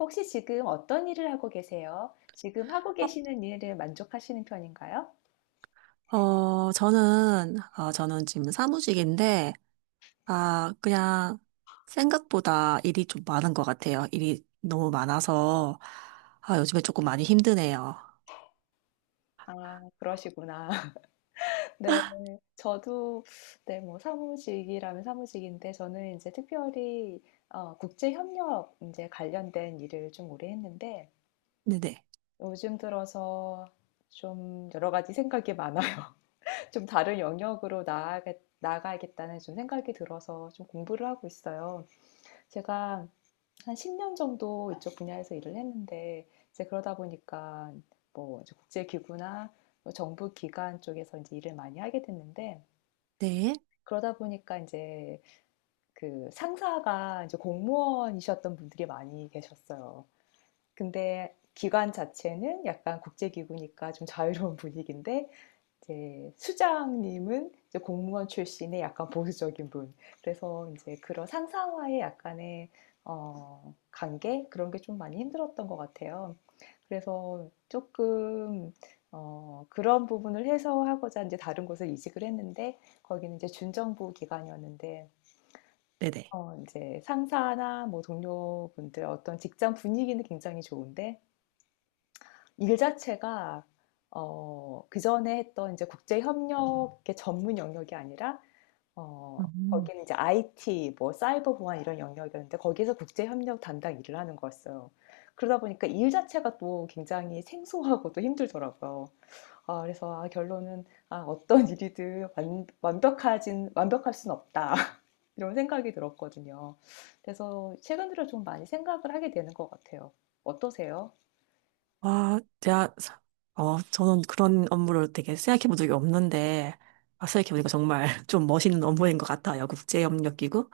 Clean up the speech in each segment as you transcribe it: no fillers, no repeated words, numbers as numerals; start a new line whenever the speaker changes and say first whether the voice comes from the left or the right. left: 혹시 지금 어떤 일을 하고 계세요? 지금 하고
right: 어,
left: 계시는 일을 만족하시는 편인가요?
right: 저는 지금 사무직인데, 그냥 생각보다 일이 좀 많은 것 같아요. 일이 너무 많아서, 요즘에 조금 많이 힘드네요.
left: 아 그러시구나. 네. 저도. 네, 뭐 사무직이라면 사무직인데 저는 이제 특별히 국제 협력 이제 관련된 일을 좀 오래 했는데
right: 네네.
left: 요즘 들어서 좀 여러 가지 생각이 많아요. 좀 다른 영역으로 나아가야겠다는 좀 생각이 들어서 좀 공부를 하고 있어요. 제가 한 10년 정도 이쪽 분야에서 일을 했는데 이제 그러다 보니까 뭐 이제 국제기구나 뭐 정부 기관 쪽에서 이제 일을 많이 하게 됐는데
right: 네.
left: 그러다 보니까 이제 그 상사가 이제 공무원이셨던 분들이 많이 계셨어요. 근데 기관 자체는 약간 국제기구니까 좀 자유로운 분위기인데 이제 수장님은 이제 공무원 출신의 약간 보수적인 분. 그래서 이제 그런 상사와의 약간의 관계 그런 게 좀 많이 힘들었던 것 같아요. 그래서 조금 그런 부분을 해소하고자 이제 다른 곳을 이직을 했는데 거기는 이제 준정부 기관이었는데
right: 네네.
left: 이제 상사나 뭐 동료분들 어떤 직장 분위기는 굉장히 좋은데 일 자체가 그전에 했던 이제 국제 협력의 전문 영역이 아니라 어
right: 음.
left: 거기는 이제 IT 뭐 사이버 보안 이런 영역이었는데 거기에서 국제 협력 담당 일을 하는 거였어요. 그러다 보니까 일 자체가 또 굉장히 생소하고 또 힘들더라고요. 아 그래서 아 결론은 아 어떤 일이든 완 완벽하진 완벽할 순 없다. 이런 생각이 들었거든요. 그래서 최근 들어 좀 많이 생각을 하게 되는 것 같아요. 어떠세요?
right: 와, 저는 그런 업무를 되게 생각해 본 적이 없는데, 아, 생각해 보니까 정말 좀 멋있는 업무인 것 같아요. 국제협력기구?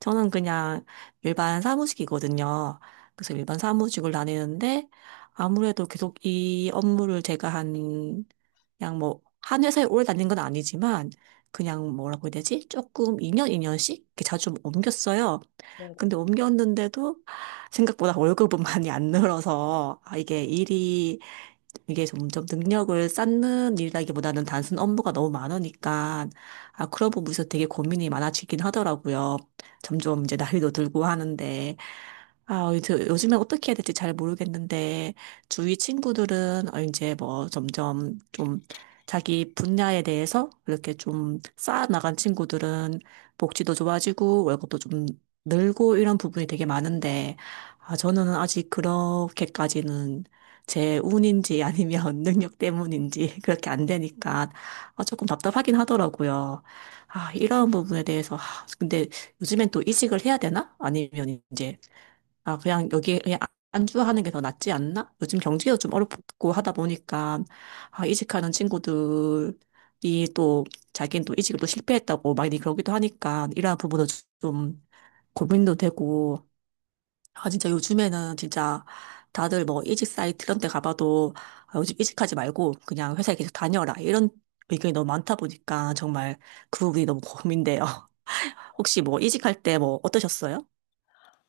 right: 저는 그냥 일반 사무직이거든요. 그래서 일반 사무직을 다니는데 아무래도 계속 이 업무를 제가 한 그냥 뭐 한 회사에 오래 다닌 건 아니지만 그냥 뭐라고 해야 되지? 조금 2년, 2년씩 이렇게 자주 옮겼어요.
left: 네네.
right: 근데 옮겼는데도 생각보다 월급은 많이 안 늘어서 이게 점점 능력을 쌓는 일이라기보다는 단순 업무가 너무 많으니까 그런 부분에서 되게 고민이 많아지긴 하더라고요. 점점 이제 나이도 들고 하는데 이제 요즘에 어떻게 해야 될지 잘 모르겠는데, 주위 친구들은 이제 뭐 점점 좀 자기 분야에 대해서 이렇게 좀 쌓아나간 친구들은 복지도 좋아지고 월급도 좀 늘고 이런 부분이 되게 많은데, 저는 아직 그렇게까지는 제 운인지 아니면 능력 때문인지 그렇게 안 되니까 조금 답답하긴 하더라고요. 이런 부분에 대해서, 근데 요즘엔 또 이직을 해야 되나? 아니면 이제 아, 그냥 여기 그냥 아, 안주하는 게 더 낫지 않나? 요즘 경기도 좀 어렵고 하다 보니까, 이직하는 친구들이 또, 자기는 또 이직을 또 실패했다고 많이 그러기도 하니까, 이러한 부분도 좀 고민도 되고, 진짜 요즘에는 진짜 다들 뭐 이직 사이트 이런 데 가봐도, 요즘 이직하지 말고 그냥 회사에 계속 다녀라. 이런 의견이 너무 많다 보니까 정말 그 부분이 너무 고민돼요. 혹시 뭐 이직할 때 뭐 어떠셨어요?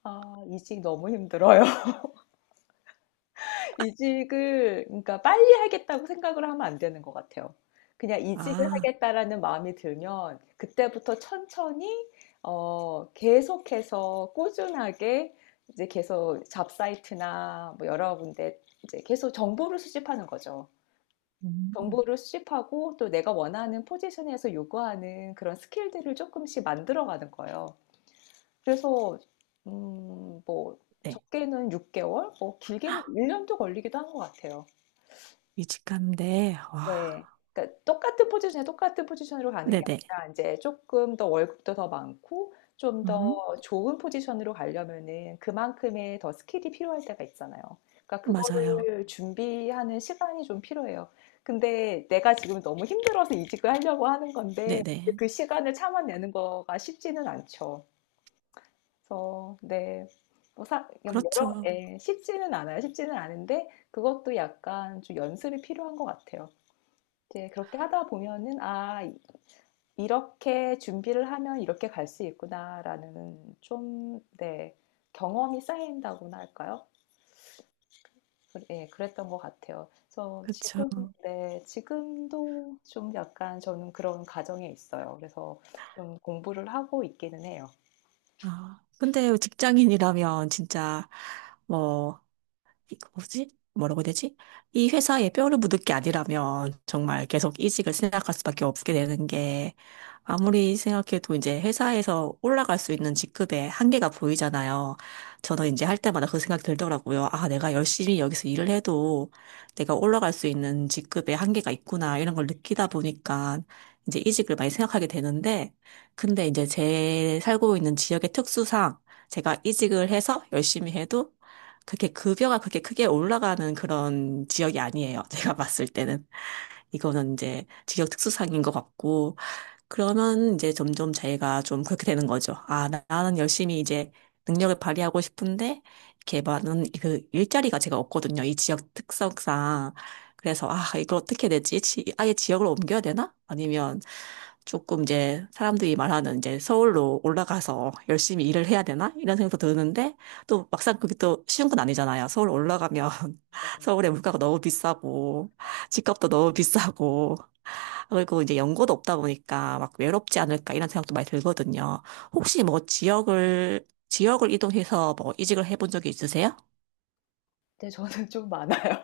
left: 아 이직 너무 힘들어요. 이직을 그러니까 빨리 하겠다고 생각을 하면 안 되는 것 같아요. 그냥 '이직을
right: 아,
left: 하겠다.'라는 마음이 들면 그때부터 천천히 계속해서 꾸준하게 이제 계속 잡사이트나 뭐 여러 군데 이제 계속 정보를 수집하는 거죠.
right: 음.
left: 정보를 수집하고 또 내가 원하는 포지션에서 요구하는 그런 스킬들을 조금씩 만들어 가는 거예요. 그래서 뭐
right: 네.
left: 적게는 6개월, 뭐 길게는 일 년도 걸리기도 한 것 같아요.
right: 이직한데,
left: 네.
right: 와.
left: 그러니까 똑같은 포지션에 똑같은 포지션으로 가는 게
right: 네네.
left: 아니라 이제 조금 더 월급도 더 많고 좀
right: 음,
left: 더 좋은 포지션으로 가려면은 그만큼의 더 스킬이 필요할 때가 있잖아요. 그러니까
right: 맞아요.
left: 그거를 준비하는 시간이 좀 필요해요. 근데 내가 지금 너무 힘들어서 이직을 하려고 하는 건데
right: 네네.
left: 그 시간을 참아내는 거가 쉽지는 않죠. 그래서 네. 뭐 사 여 뭐 여러
right: 그렇죠.
left: 예, 쉽지는 않아요. 쉽지는 않은데 그것도 약간 좀 연습이 필요한 것 같아요. 이제 그렇게 하다 보면은 '아 이 이렇게 준비를 하면 이렇게 갈 수 있구나.'라는 좀, 네, 경험이 쌓인다고나 할까요? 그, 예, 그랬던 것 같아요. 그래서
right: 그렇죠.
left: 지금, 네, 지금도 좀 약간 저는 그런 과정에 있어요. 그래서 좀 공부를 하고 있기는 해요.
right: 근데 직장인이라면 진짜, 뭐, 이거 뭐지? 뭐라고 해야 되지? 이 회사에 뼈를 묻을 게 아니라면 정말 계속 이직을 생각할 수밖에 없게 되는 게 아무리 생각해도 이제 회사에서 올라갈 수 있는 직급의 한계가 보이잖아요. 저는 이제 할 때마다 그 생각이 들더라고요. 아, 내가 열심히 여기서 일을 해도 내가 올라갈 수 있는 직급의 한계가 있구나 이런 걸 느끼다 보니까 이제 이직을 많이 생각하게 되는데 근데 이제 제 살고 있는 지역의 특수상 제가 이직을 해서 열심히 해도 그렇게 급여가 그렇게 크게 올라가는 그런 지역이 아니에요. 제가 봤을 때는. 이거는 이제 지역 특수상인 것 같고, 그러면 이제 점점 자기가 좀 그렇게 되는 거죠. 나는 열심히 이제 능력을 발휘하고 싶은데, 이렇게 많은 그 일자리가 제가 없거든요. 이 지역 특성상. 그래서, 이걸 어떻게 되지? 아예 지역을 옮겨야 되나? 아니면 조금 이제 사람들이 말하는 이제 서울로 올라가서 열심히 일을 해야 되나? 이런 생각도 드는데, 또 막상 그게 또 쉬운 건 아니잖아요. 서울 올라가면
left: 네.
right: 서울의 물가가 너무 비싸고, 집값도 너무 비싸고, 그리고 이제 연고도 없다 보니까 막 외롭지 않을까 이런 생각도 많이 들거든요. 혹시 뭐 지역을 이동해서 뭐 이직을 해본 적이 있으세요?
left: 근데 저는 좀 많아요.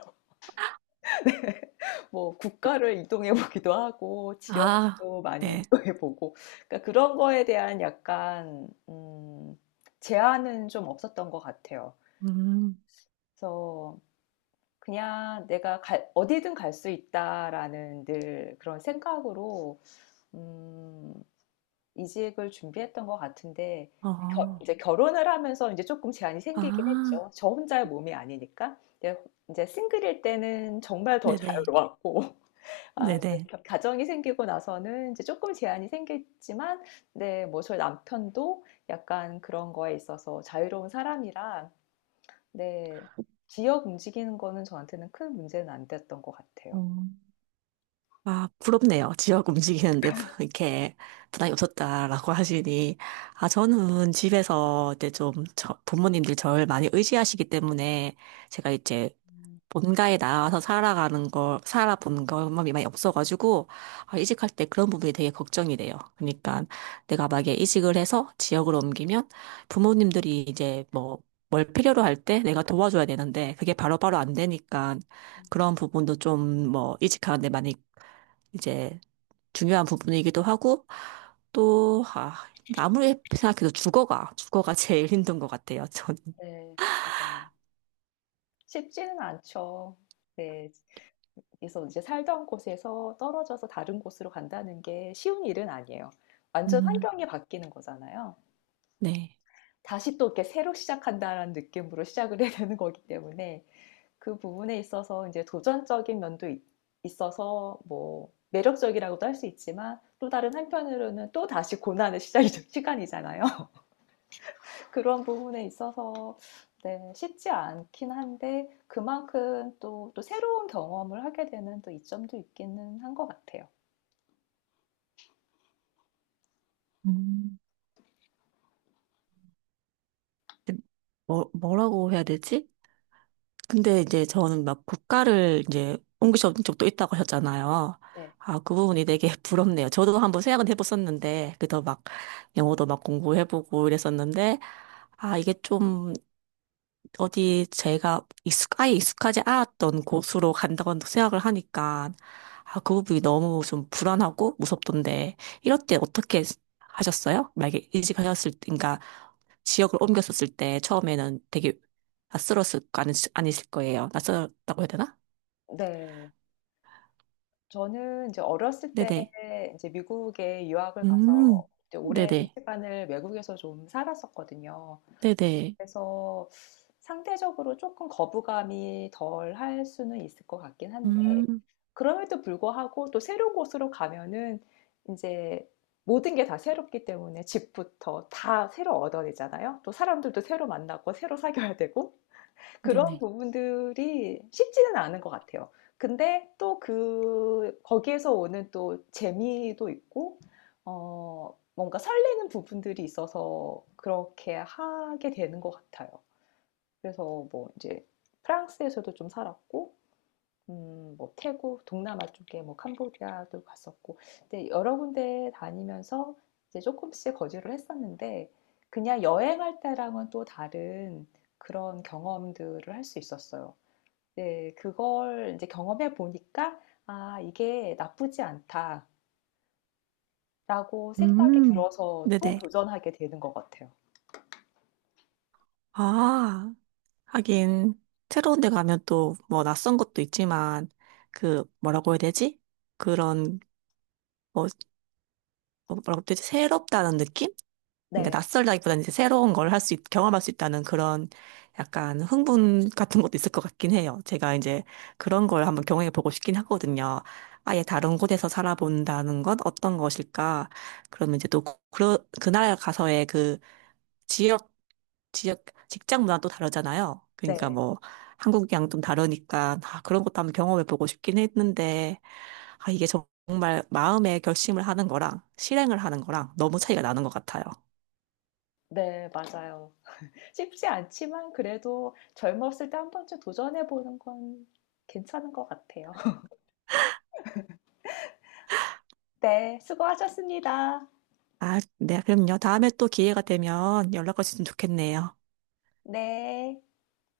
left: 뭐 국가를 이동해 보기도 하고
right: 아,
left: 지역도 많이
right: 네.
left: 이동해 보고 그러니까 그런 거에 대한 약간 제한은 좀 없었던 것 같아요.
right: 음,
left: 그래서 그냥 내가 어디든 갈 수 있다라는 늘 그런 생각으로 음, 이직을 준비했던 것 같은데
right: 어,
left: 이제 결혼을 하면서 이제 조금 제한이 생기긴 했죠.
right: 아,
left: 저 혼자의 몸이 아니니까. 이제, 이제 싱글일 때는 정말 더
right: 네네.
left: 자유로웠고 아 이제
right: 네네.
left: 겨 가정이 생기고 나서는 이제 조금 제한이 생겼지만, 네, 뭐 저희 남편도 약간 그런 거에 있어서 자유로운 사람이라, 네, 지역 움직이는 거는 저한테는 큰 문제는 안 됐던 것
right: 어,
left: 같아요.
right: 아, 부럽네요. 지역 움직이는데 이렇게 부담이 없었다라고 하시니. 저는 집에서 이제 부모님들 저를 많이 의지하시기 때문에 제가 이제 뭔가에 나와서 살아가는 걸, 살아본 경험이 많이 없어가지고, 이직할 때 그런 부분이 되게 걱정이 돼요. 그러니까 내가 만약에 이직을 해서 지역으로 옮기면 부모님들이 이제 뭐, 뭘 필요로 할 때 내가 도와줘야 되는데, 그게 바로바로 안 되니까, 그런 부분도 좀 뭐, 이직하는데 많이 이제 중요한 부분이기도 하고, 또, 아무리 생각해도 주거가 제일 힘든 것 같아요, 저는.
left: 네. 맞아요. 쉽지는 않죠. 네. 그래서 이제 살던 곳에서 떨어져서 다른 곳으로 간다는 게 쉬운 일은 아니에요. 완전
right: 음,
left: 환경이 바뀌는 거잖아요.
right: 네.
left: 다시 또 이렇게 새로 시작한다라는 느낌으로 시작을 해야 되는 거기 때문에 그 부분에 있어서 이제 도전적인 면도 있어서 뭐 매력적이라고도 할 수 있지만 또 다른 한편으로는 또 다시 고난의 시작이 시간이잖아요. 그런 부분에 있어서 네, 쉽지 않긴 한데 그만큼 또, 또 새로운 경험을 하게 되는 또 이점도 있기는 한 것 같아요.
right: 근데 뭐라고 해야 되지? 근데 이제 저는 막 국가를 이제 옮기신 적도 있다고 하셨잖아요.
left: 네.
right: 그 부분이 되게 부럽네요. 저도 한번 생각은 해봤었는데, 그래도 막 영어도 막 공부해보고 이랬었는데, 이게 좀 어디 아예 익숙하지 않았던 곳으로 간다고 생각을 하니까, 그 부분이 너무 좀 불안하고 무섭던데, 이럴 때 어떻게 하셨어요? 만약에 이직하셨을 때, 그러니까 지역을 옮겼었을 때 처음에는 되게 낯설었을 거 아니, 아니실 거예요. 낯설었다고 해야 되나?
left: 네. 저는 이제 어렸을 때
right: 네네.
left: 이제 미국에 유학을
right: 음,
left: 가서 이제 오랜
right: 네네.
left: 시간을 외국에서 좀 살았었거든요.
right: 네네.
left: 그래서 상대적으로 조금 거부감이 덜 할 수는 있을 것 같긴 한데
right: 음,
left: 그럼에도 불구하고 또 새로운 곳으로 가면은 인제 모든 게 다 새롭기 때문에 집부터 다 새로 얻어내잖아요. 또 사람들도 새로 만나고 새로 사귀어야 되고. 그런
right: 네네.
left: 부분들이 쉽지는 않은 것 같아요. 근데 또 그, 거기에서 오는 또 재미도 있고, 뭔가 설레는 부분들이 있어서 그렇게 하게 되는 것 같아요. 그래서 뭐 이제 프랑스에서도 좀 살았고, 뭐 태국, 동남아 쪽에 뭐 캄보디아도 갔었고, 근데 여러 군데 다니면서 이제 조금씩 거주를 했었는데, 그냥 여행할 때랑은 또 다른 그런 경험들을 할 수 있었어요. 네. 그걸 이제 경험해 보니까 '아 이게 나쁘지 않다.'라고 생각이
right: 음,
left: 들어서 또
right: 네네.
left: 도전하게 되는 것 같아요.
right: 아, 하긴 새로운 데 가면 또 뭐 낯선 것도 있지만 그 뭐라고 해야 되지? 그런 뭐 뭐라고 해야 되지? 새롭다는 느낌? 그러니까
left: 네.
right: 낯설다기보다는 이제 새로운 걸 경험할 수 있다는 그런 약간 흥분 같은 것도 있을 것 같긴 해요. 제가 이제 그런 걸 한번 경험해 보고 싶긴 하거든요. 아예 다른 곳에서 살아본다는 건 어떤 것일까? 그러면 이제 또 그 나라 가서의 그 지역, 지역, 직장 문화도 다르잖아요. 그러니까
left: 네.
right: 뭐, 한국이랑 좀 다르니까, 아, 그런 것도 한번 경험해보고 싶긴 했는데, 이게 정말 마음의 결심을 하는 거랑 실행을 하는 거랑 너무 차이가 나는 것 같아요.
left: 네. 맞아요. 쉽지 않지만 그래도 젊었을 때 한 번쯤 도전해 보는 건 괜찮은 것 같아요. 네. 수고하셨습니다.
right: 아, 네, 그럼요. 다음에 또 기회가 되면 연락 주시면 좋겠네요.
left: 네.